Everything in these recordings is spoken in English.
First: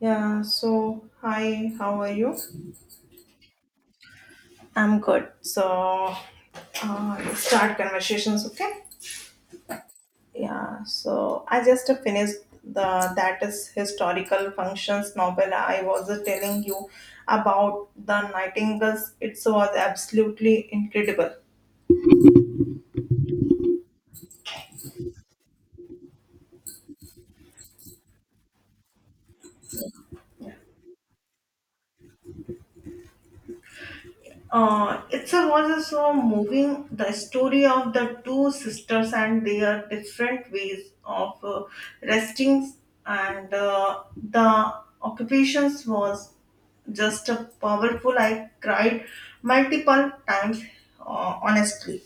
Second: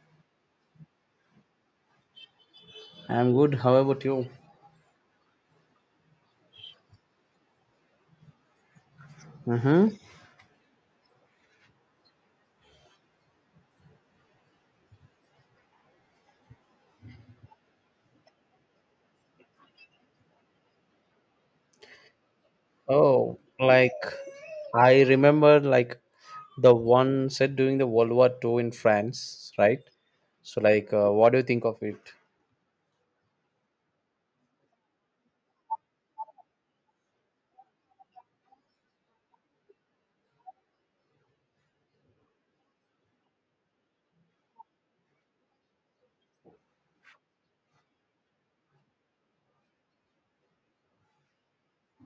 Yeah, so hi, how are you? I'm good. How about you? I'm good. So, let's start conversations, okay? Mm-hmm. Yeah, so I just finished the that is historical functions novel I was telling you about the Nightingales. It was absolutely incredible. Oh, like I remember, like the one said during the World War Two in France, right? So, what do you think of it? Uh, itself was so moving the story of the two sisters and their different ways of resting and the occupations was just a powerful I cried multiple times honestly.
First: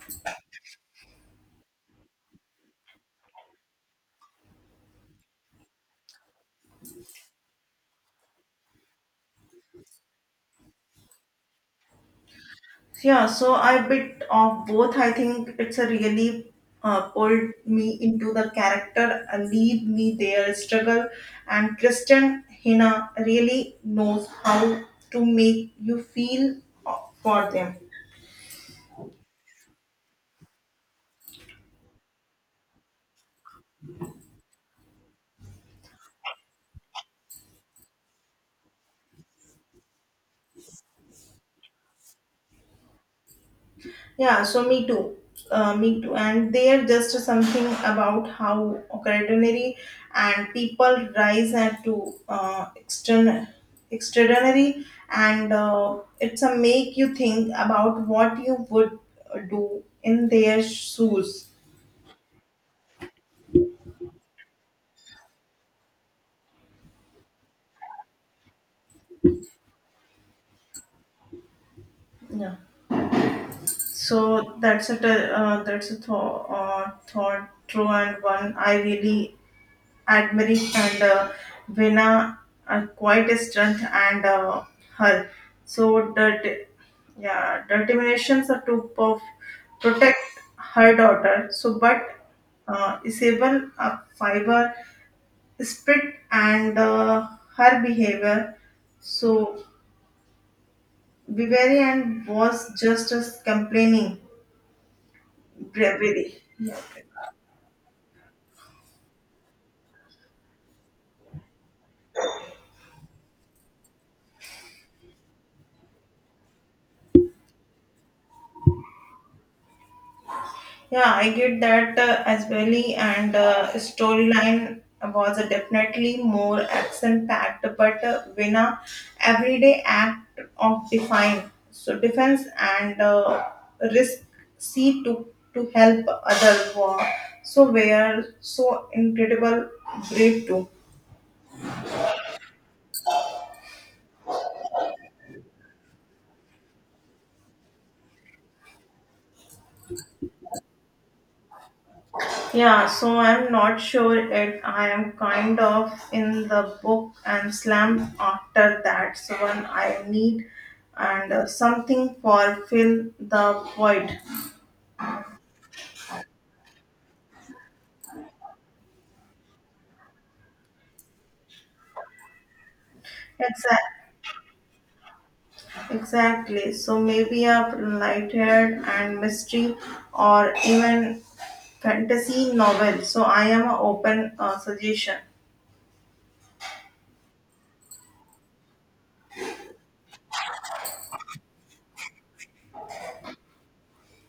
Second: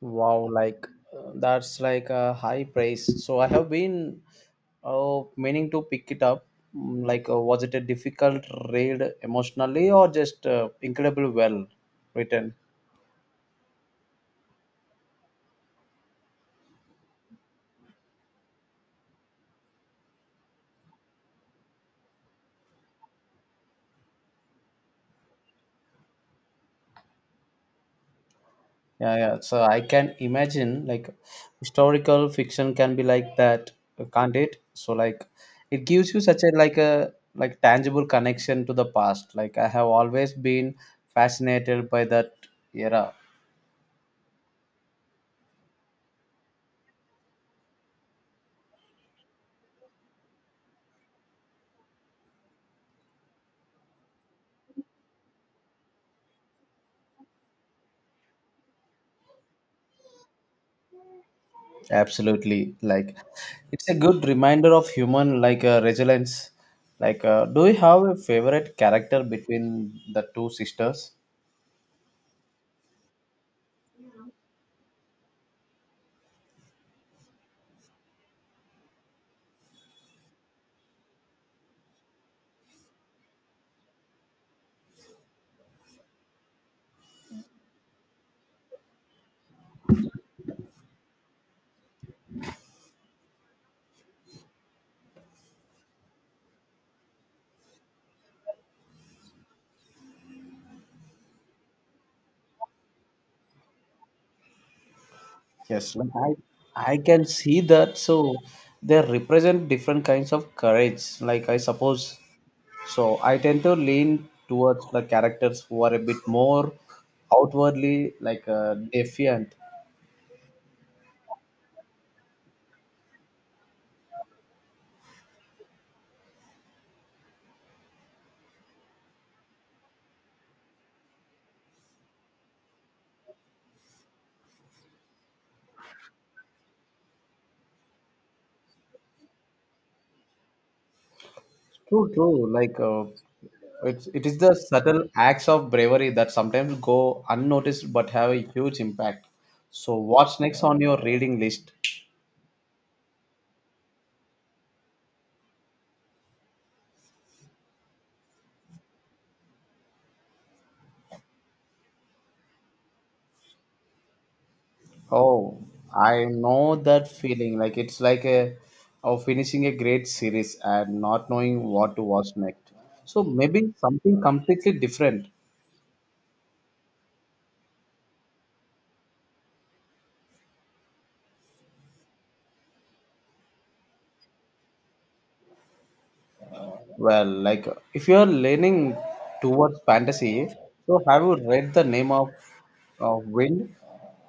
Wow, like that's like a high praise. So, I have been meaning to pick it up. Like, was it a difficult read emotionally or just incredible well written? Yeah, so I bit of both. I think it's a really pulled me into the character, lead me their struggle, and Kristen Hina really knows how to make you feel uh, for them. Yeah, yeah. So I can imagine like historical fiction can be like that, can't it? So like it gives you such a like tangible connection to the past. Like I have always been fascinated by that era. Yeah, so me too. Me too. And there just something about how ordinary and people rise and to extraordinary and it's a make you think about what you would do in their shoes. Absolutely. Like it's a good reminder of human resilience. Do you have a favorite character between the two sisters? Yeah. So thought through and one I really Admiric and Vena are quite a strength and her. So the yeah, determinations are to protect her daughter. So but Isabel a fiber spirit and her behavior. So Viveri and was just as complaining Yes, bravely. like I can see that. So they represent different kinds of courage. Like I suppose, so I tend to lean towards the characters who are a bit more outwardly defiant. Yeah, I get that as well. And storyline was definitely more action packed, but when a everyday act of define so defense and risk see to help other war so were so incredible brave too. True, true. It's it is the subtle acts of bravery that sometimes go unnoticed but have a huge impact. So what's next on your reading list? Yeah, so I'm not sure it. I am kind of in the book and slam after that. So when I need and something for fill the void. Oh, I know that feeling. Like it's like a of finishing a great series and not knowing what to watch next. So maybe Exact, something completely different. exactly. So maybe a light-haired and mystery or even fantasy novel. So I am a open suggestion. Well, like if you are leaning towards fantasy, so have you read the name of Wind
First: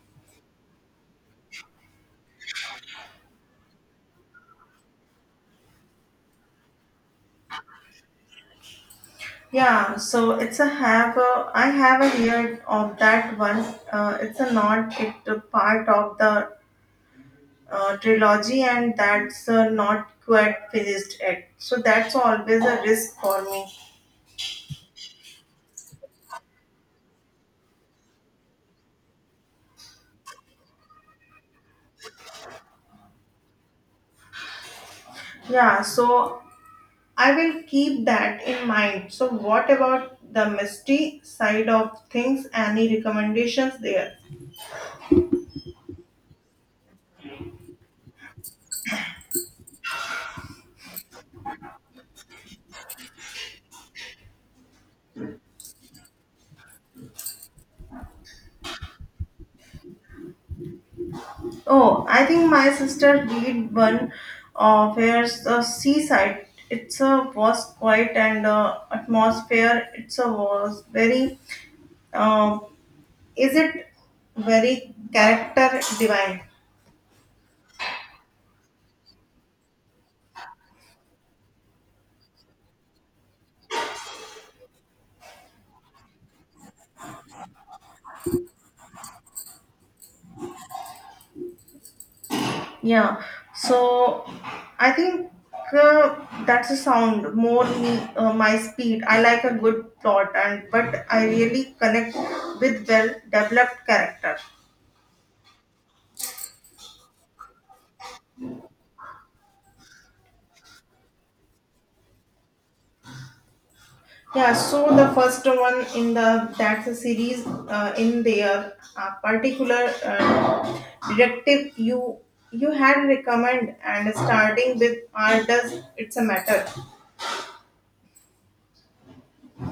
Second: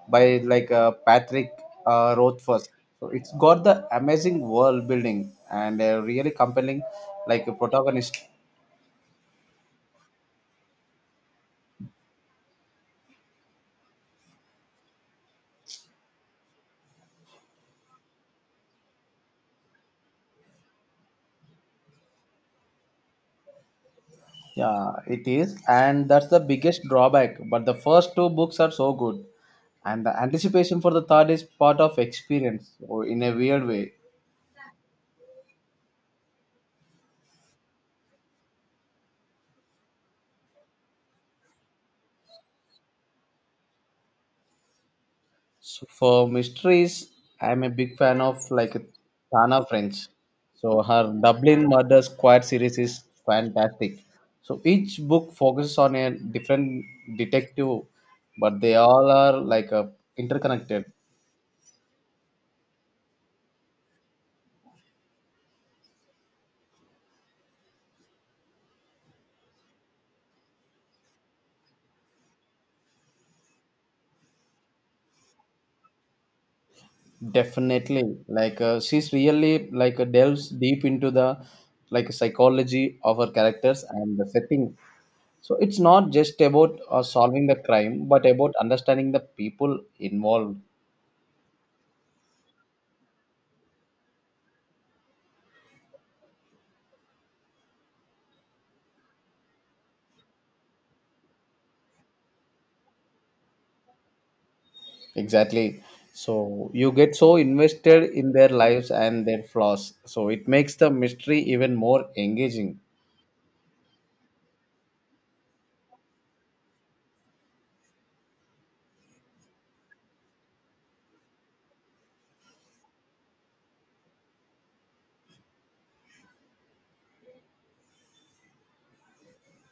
by Patrick Rothfuss? So it's got the amazing world building and a really compelling like a protagonist. Yeah, so it's a have a, I have a heard of that one. It's a not it a part of the trilogy and that's not quite finished yet so that's always a risk for me. Yeah, it is, and that's the biggest drawback. But the first two books are so good, and the anticipation for the third is part of experience, or in a weird way. Yeah, so I will keep that in mind. So what about the misty side of things, any recommendations there? So for mysteries, I'm a big fan of like Tana French. So her Dublin Murder Squad series is fantastic. So each book focuses on a different detective, but they all are interconnected. Oh, I think my sister did one of where's the seaside, it's a was quiet and atmosphere, it's a was very uh, is it very character divine. Definitely, she's really delves deep into the like psychology of her characters and the setting. So it's not just about solving the crime, but about understanding the people involved. Yeah, so I think uh, that's a sound more me my speed. I like a good plot and but I really connect with well developed character. Exactly. So you get so invested in their lives and their flaws. So it makes the mystery even more engaging. Yeah, so the first one in the that's a series in their particular directive you had recommend and starting with art does it's a matter.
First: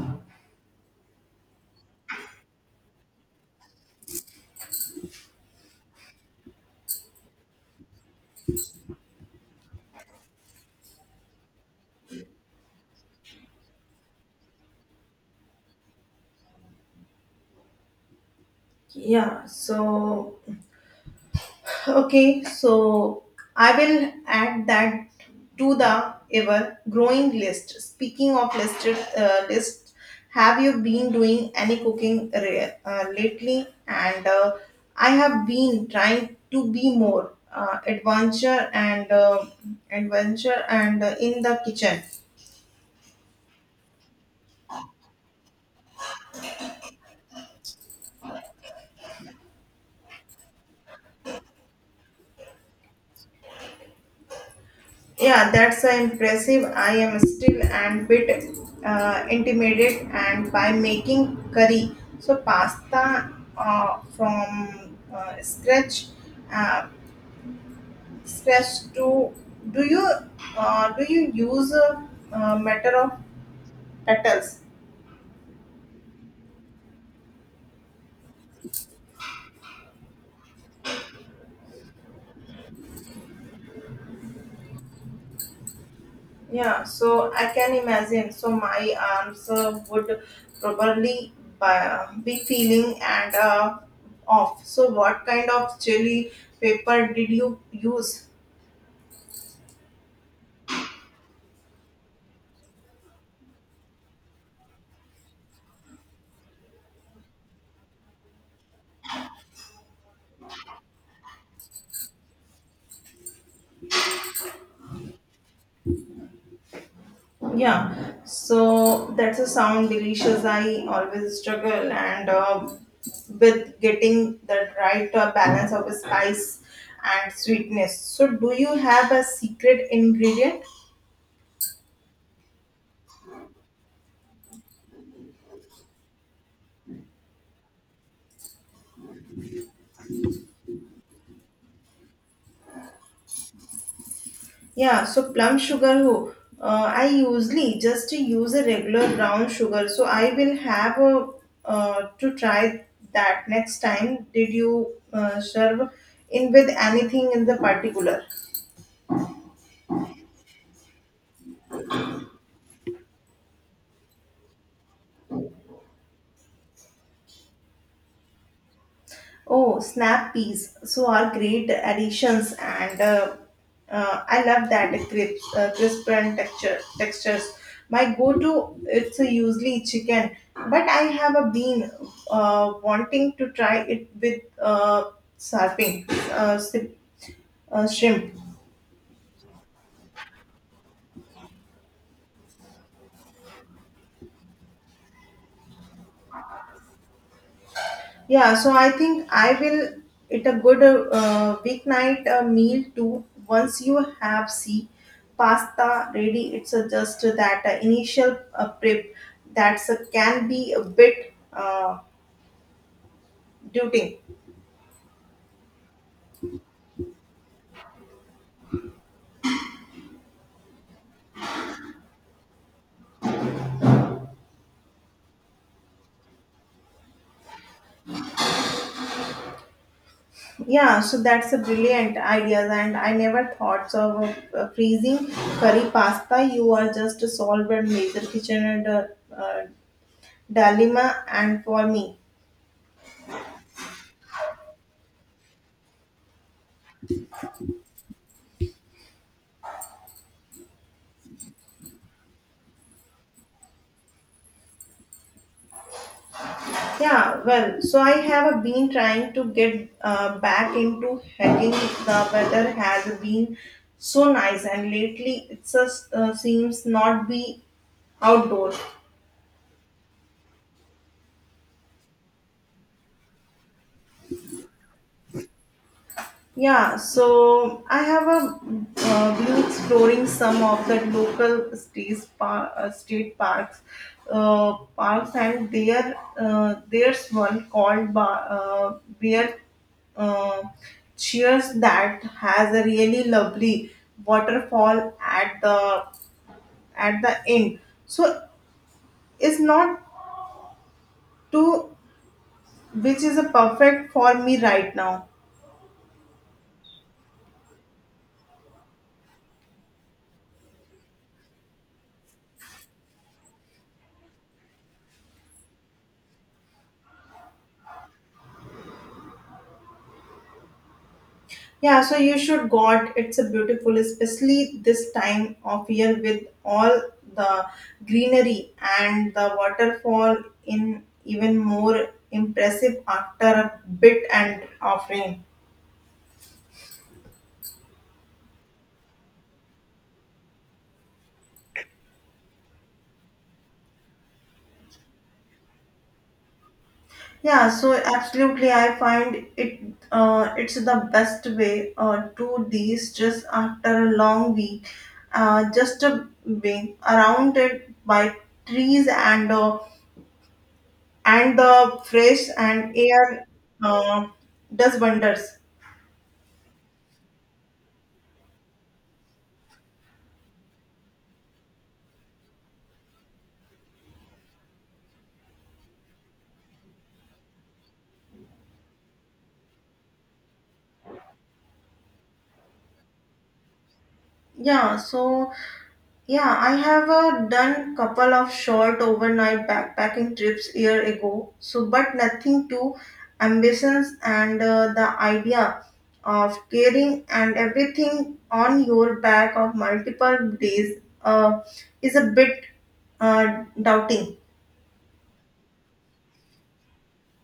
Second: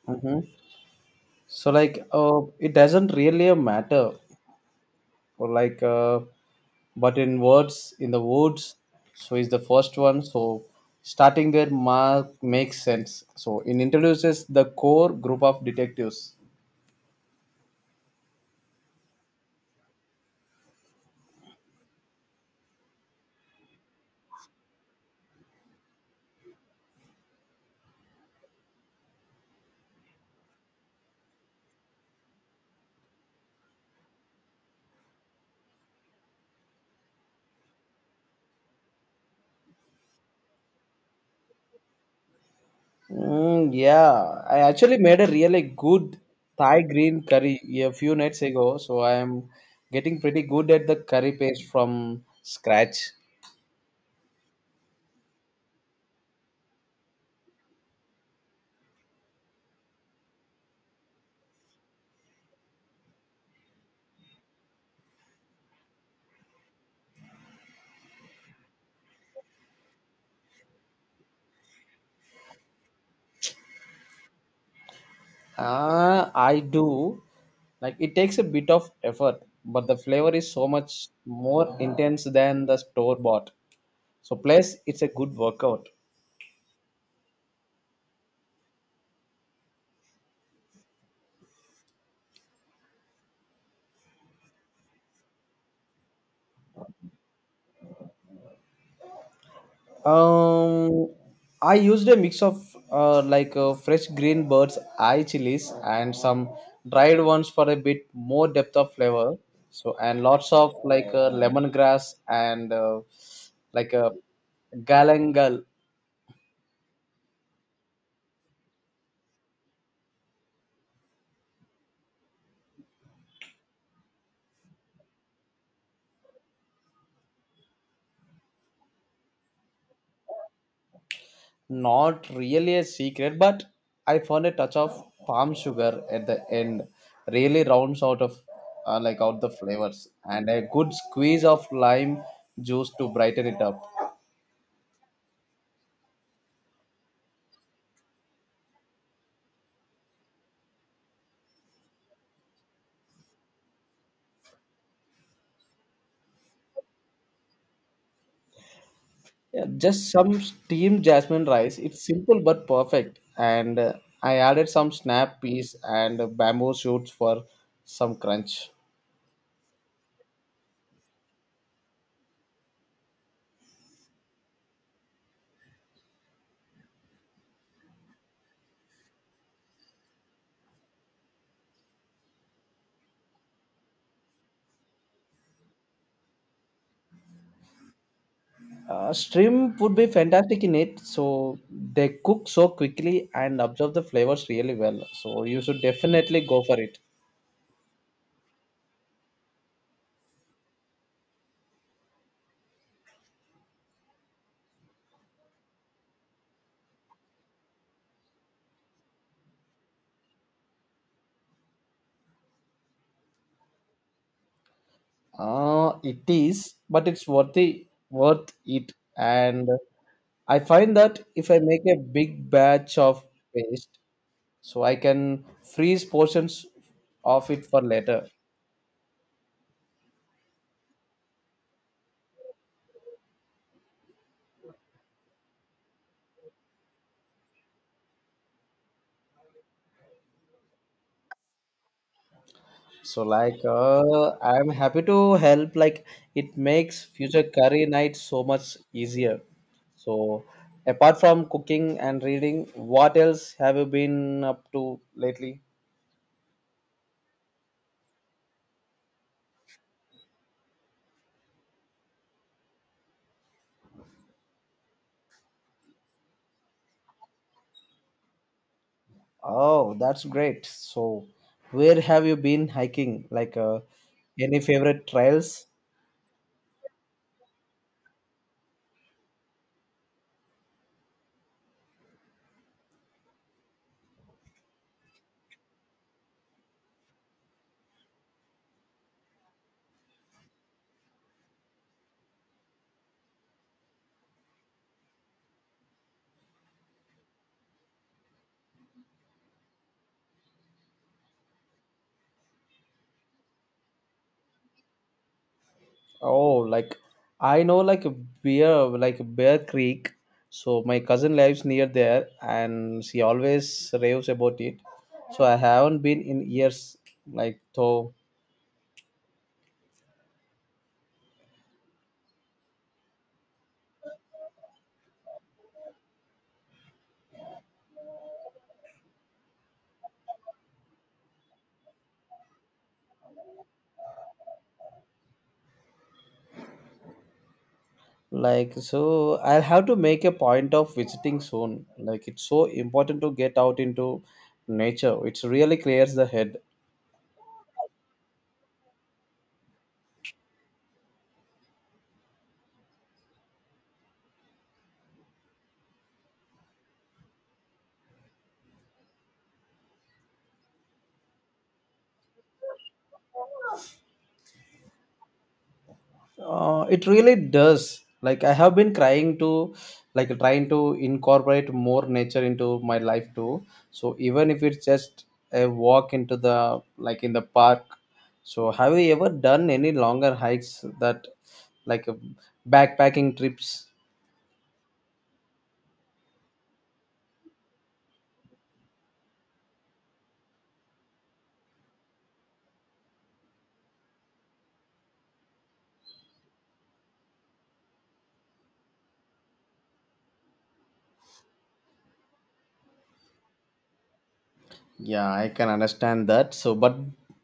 Hmm. So like, it doesn't really matter or but in words in the woods so is the first one so starting there makes sense so it introduces the core group of detectives. Yeah, so okay, so I will add that to the ever growing list. Speaking of listed list, have you been doing any cooking lately? And I have been trying to be more adventure and in the kitchen. Yeah, I actually made a really good Thai green curry a few nights ago, so I am getting pretty good at the curry paste from scratch. Yeah, that's impressive. I am still and bit intimidated and by making curry. So pasta from uh, scratch to do you do you use a matter of petals? Ah, I do. Like it takes a bit of effort, but the flavor is so much more intense than the store bought. So plus it's a good workout. Yeah, so I can imagine. So my arms would probably be feeling and off. So what kind of chili paper did you use? Um, I used a mix of fresh green bird's eye chilies and some dried ones for a bit more depth of flavor. So and lots of lemongrass and like a galangal. Yeah, so that's a sound delicious. I always struggle and with getting the right balance of spice and sweetness. So, do you have a secret ingredient? Not really a secret, but I found a touch of palm sugar at the end. Really rounds out of like out the flavors, and a good squeeze of lime juice to brighten it up. Yeah, so plum sugar. Who I usually just use a regular brown sugar. So I will have a to try that next time. Did you serve in with anything in the particular? Yeah, just some steamed jasmine rice. It's simple but perfect. And I added some snap peas and bamboo shoots for some crunch. Oh, snap peas. So are great additions, and I love that crisp, crisp and texture textures. My go-to it's usually chicken, but I have a been wanting to try it with surfing uh, si- shrimp. Shrimp would be fantastic in it. So they cook so quickly and absorb the flavors really well. So you should definitely go for it. Yeah, so I think I will it a good weeknight meal too. Once you have see pasta ready, it's just that initial prep that's can be a bit daunting. It is, but it's worth it. And I find that if I make a big batch of paste, so I can freeze portions of it for later. Yeah, so that's a brilliant idea, and I never thought so of freezing curry pasta. You are just solved a major kitchen and uh, dilemma, and for me. So I'm happy to help. Like it makes future career night so much easier. So apart from cooking and reading, what else have you been up to lately? Yeah, well, so I have been trying to get back into hiking. The weather has been so nice, and lately it just seems not be outdoors. Oh, that's great. So where have you been hiking? Any favorite trails? Yeah, so I have a been exploring some of the local state parks, parks, and there there's one called Ba Bear uh, Cheers that has a really lovely waterfall at the end. So it's not too, which is a perfect for me right now. Oh, like I know like a Bear Creek. So my cousin lives near there and she always raves about it. So I haven't been in years like though. Yeah, so you should God. It's a beautiful, especially this time of year with all the greenery and the waterfall in even more impressive after a bit and of rain. So I'll have to make a point of visiting soon. Like it's so important to get out into nature. It really clears the head. Yeah, so absolutely, I find it it's the best way to de-stress after a long week. Just a being around it by trees and the fresh and air uh, does wonders. It really does. Like I have been trying to incorporate more nature into my life too. So even if it's just a walk into the like in the park. So have you ever done any longer hikes that like uh, backpacking trips? Yeah, so yeah, I have done couple of short overnight backpacking trips year ago. So but nothing too ambitions and the idea of carrying and everything on your back of multiple days is a bit doubting. Yeah, I can understand that. So, but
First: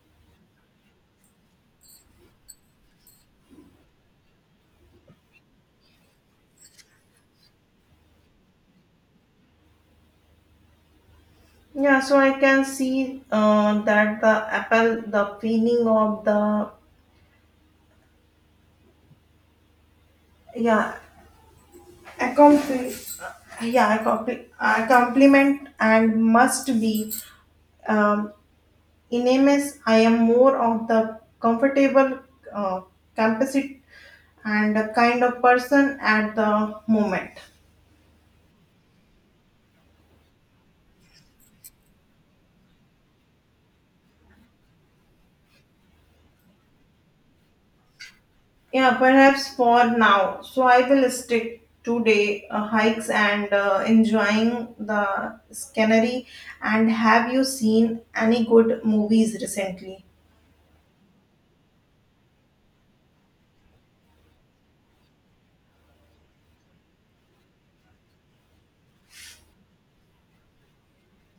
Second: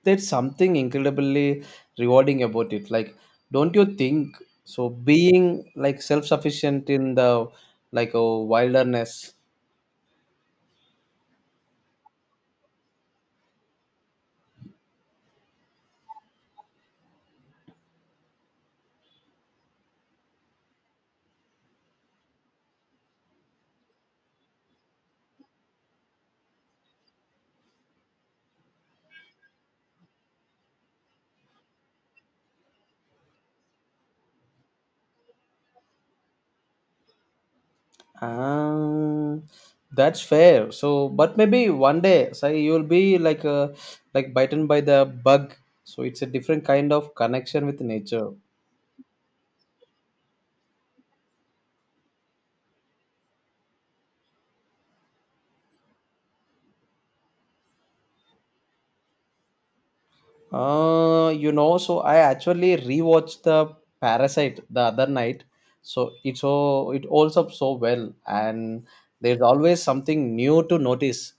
there's something incredibly rewarding about it. Like, don't you think? So, being like self-sufficient in the like a wilderness. Yeah, so I can see that the apple the feeling of the yeah, accompli- a compliment and must be um, enormous. I am more of the comfortable, uh, compensate and a kind of person at the moment. Um, that's fair. So, but maybe one day, say you'll be like bitten by the bug. So it's a different kind of connection with nature. Yeah, perhaps for now. So I will stick today hikes and enjoying the scenery. And have you seen any good movies recently? So I actually rewatched the Parasite the other night. So it's so it holds up so well, and there's always something new to notice.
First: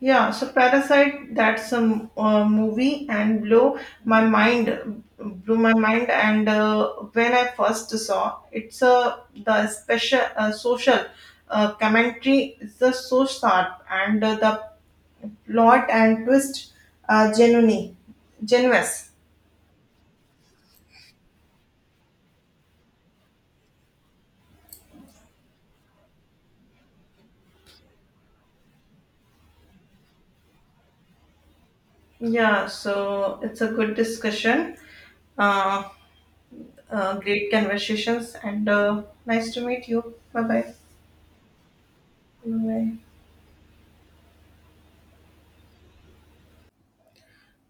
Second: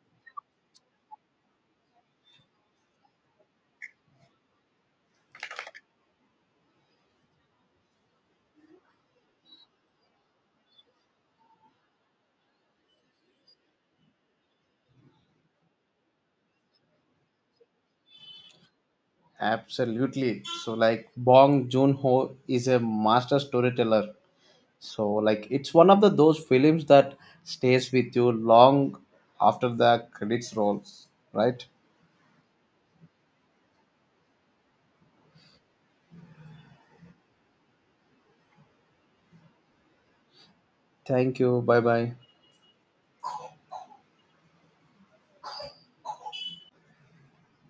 Yeah, so Parasite, that's a movie and blew my mind, blew my mind. And when I first saw, it's a the special social commentary is so sharp, and the plot and twist are genuine. Absolutely. So like Bong Joon Ho is a master storyteller. So like it's one of the those films that stays with you long after the credits rolls, right? Yeah, so it's a good discussion, uh, great conversations, and nice to meet you. Bye bye. Thank you. Bye bye. Bye bye.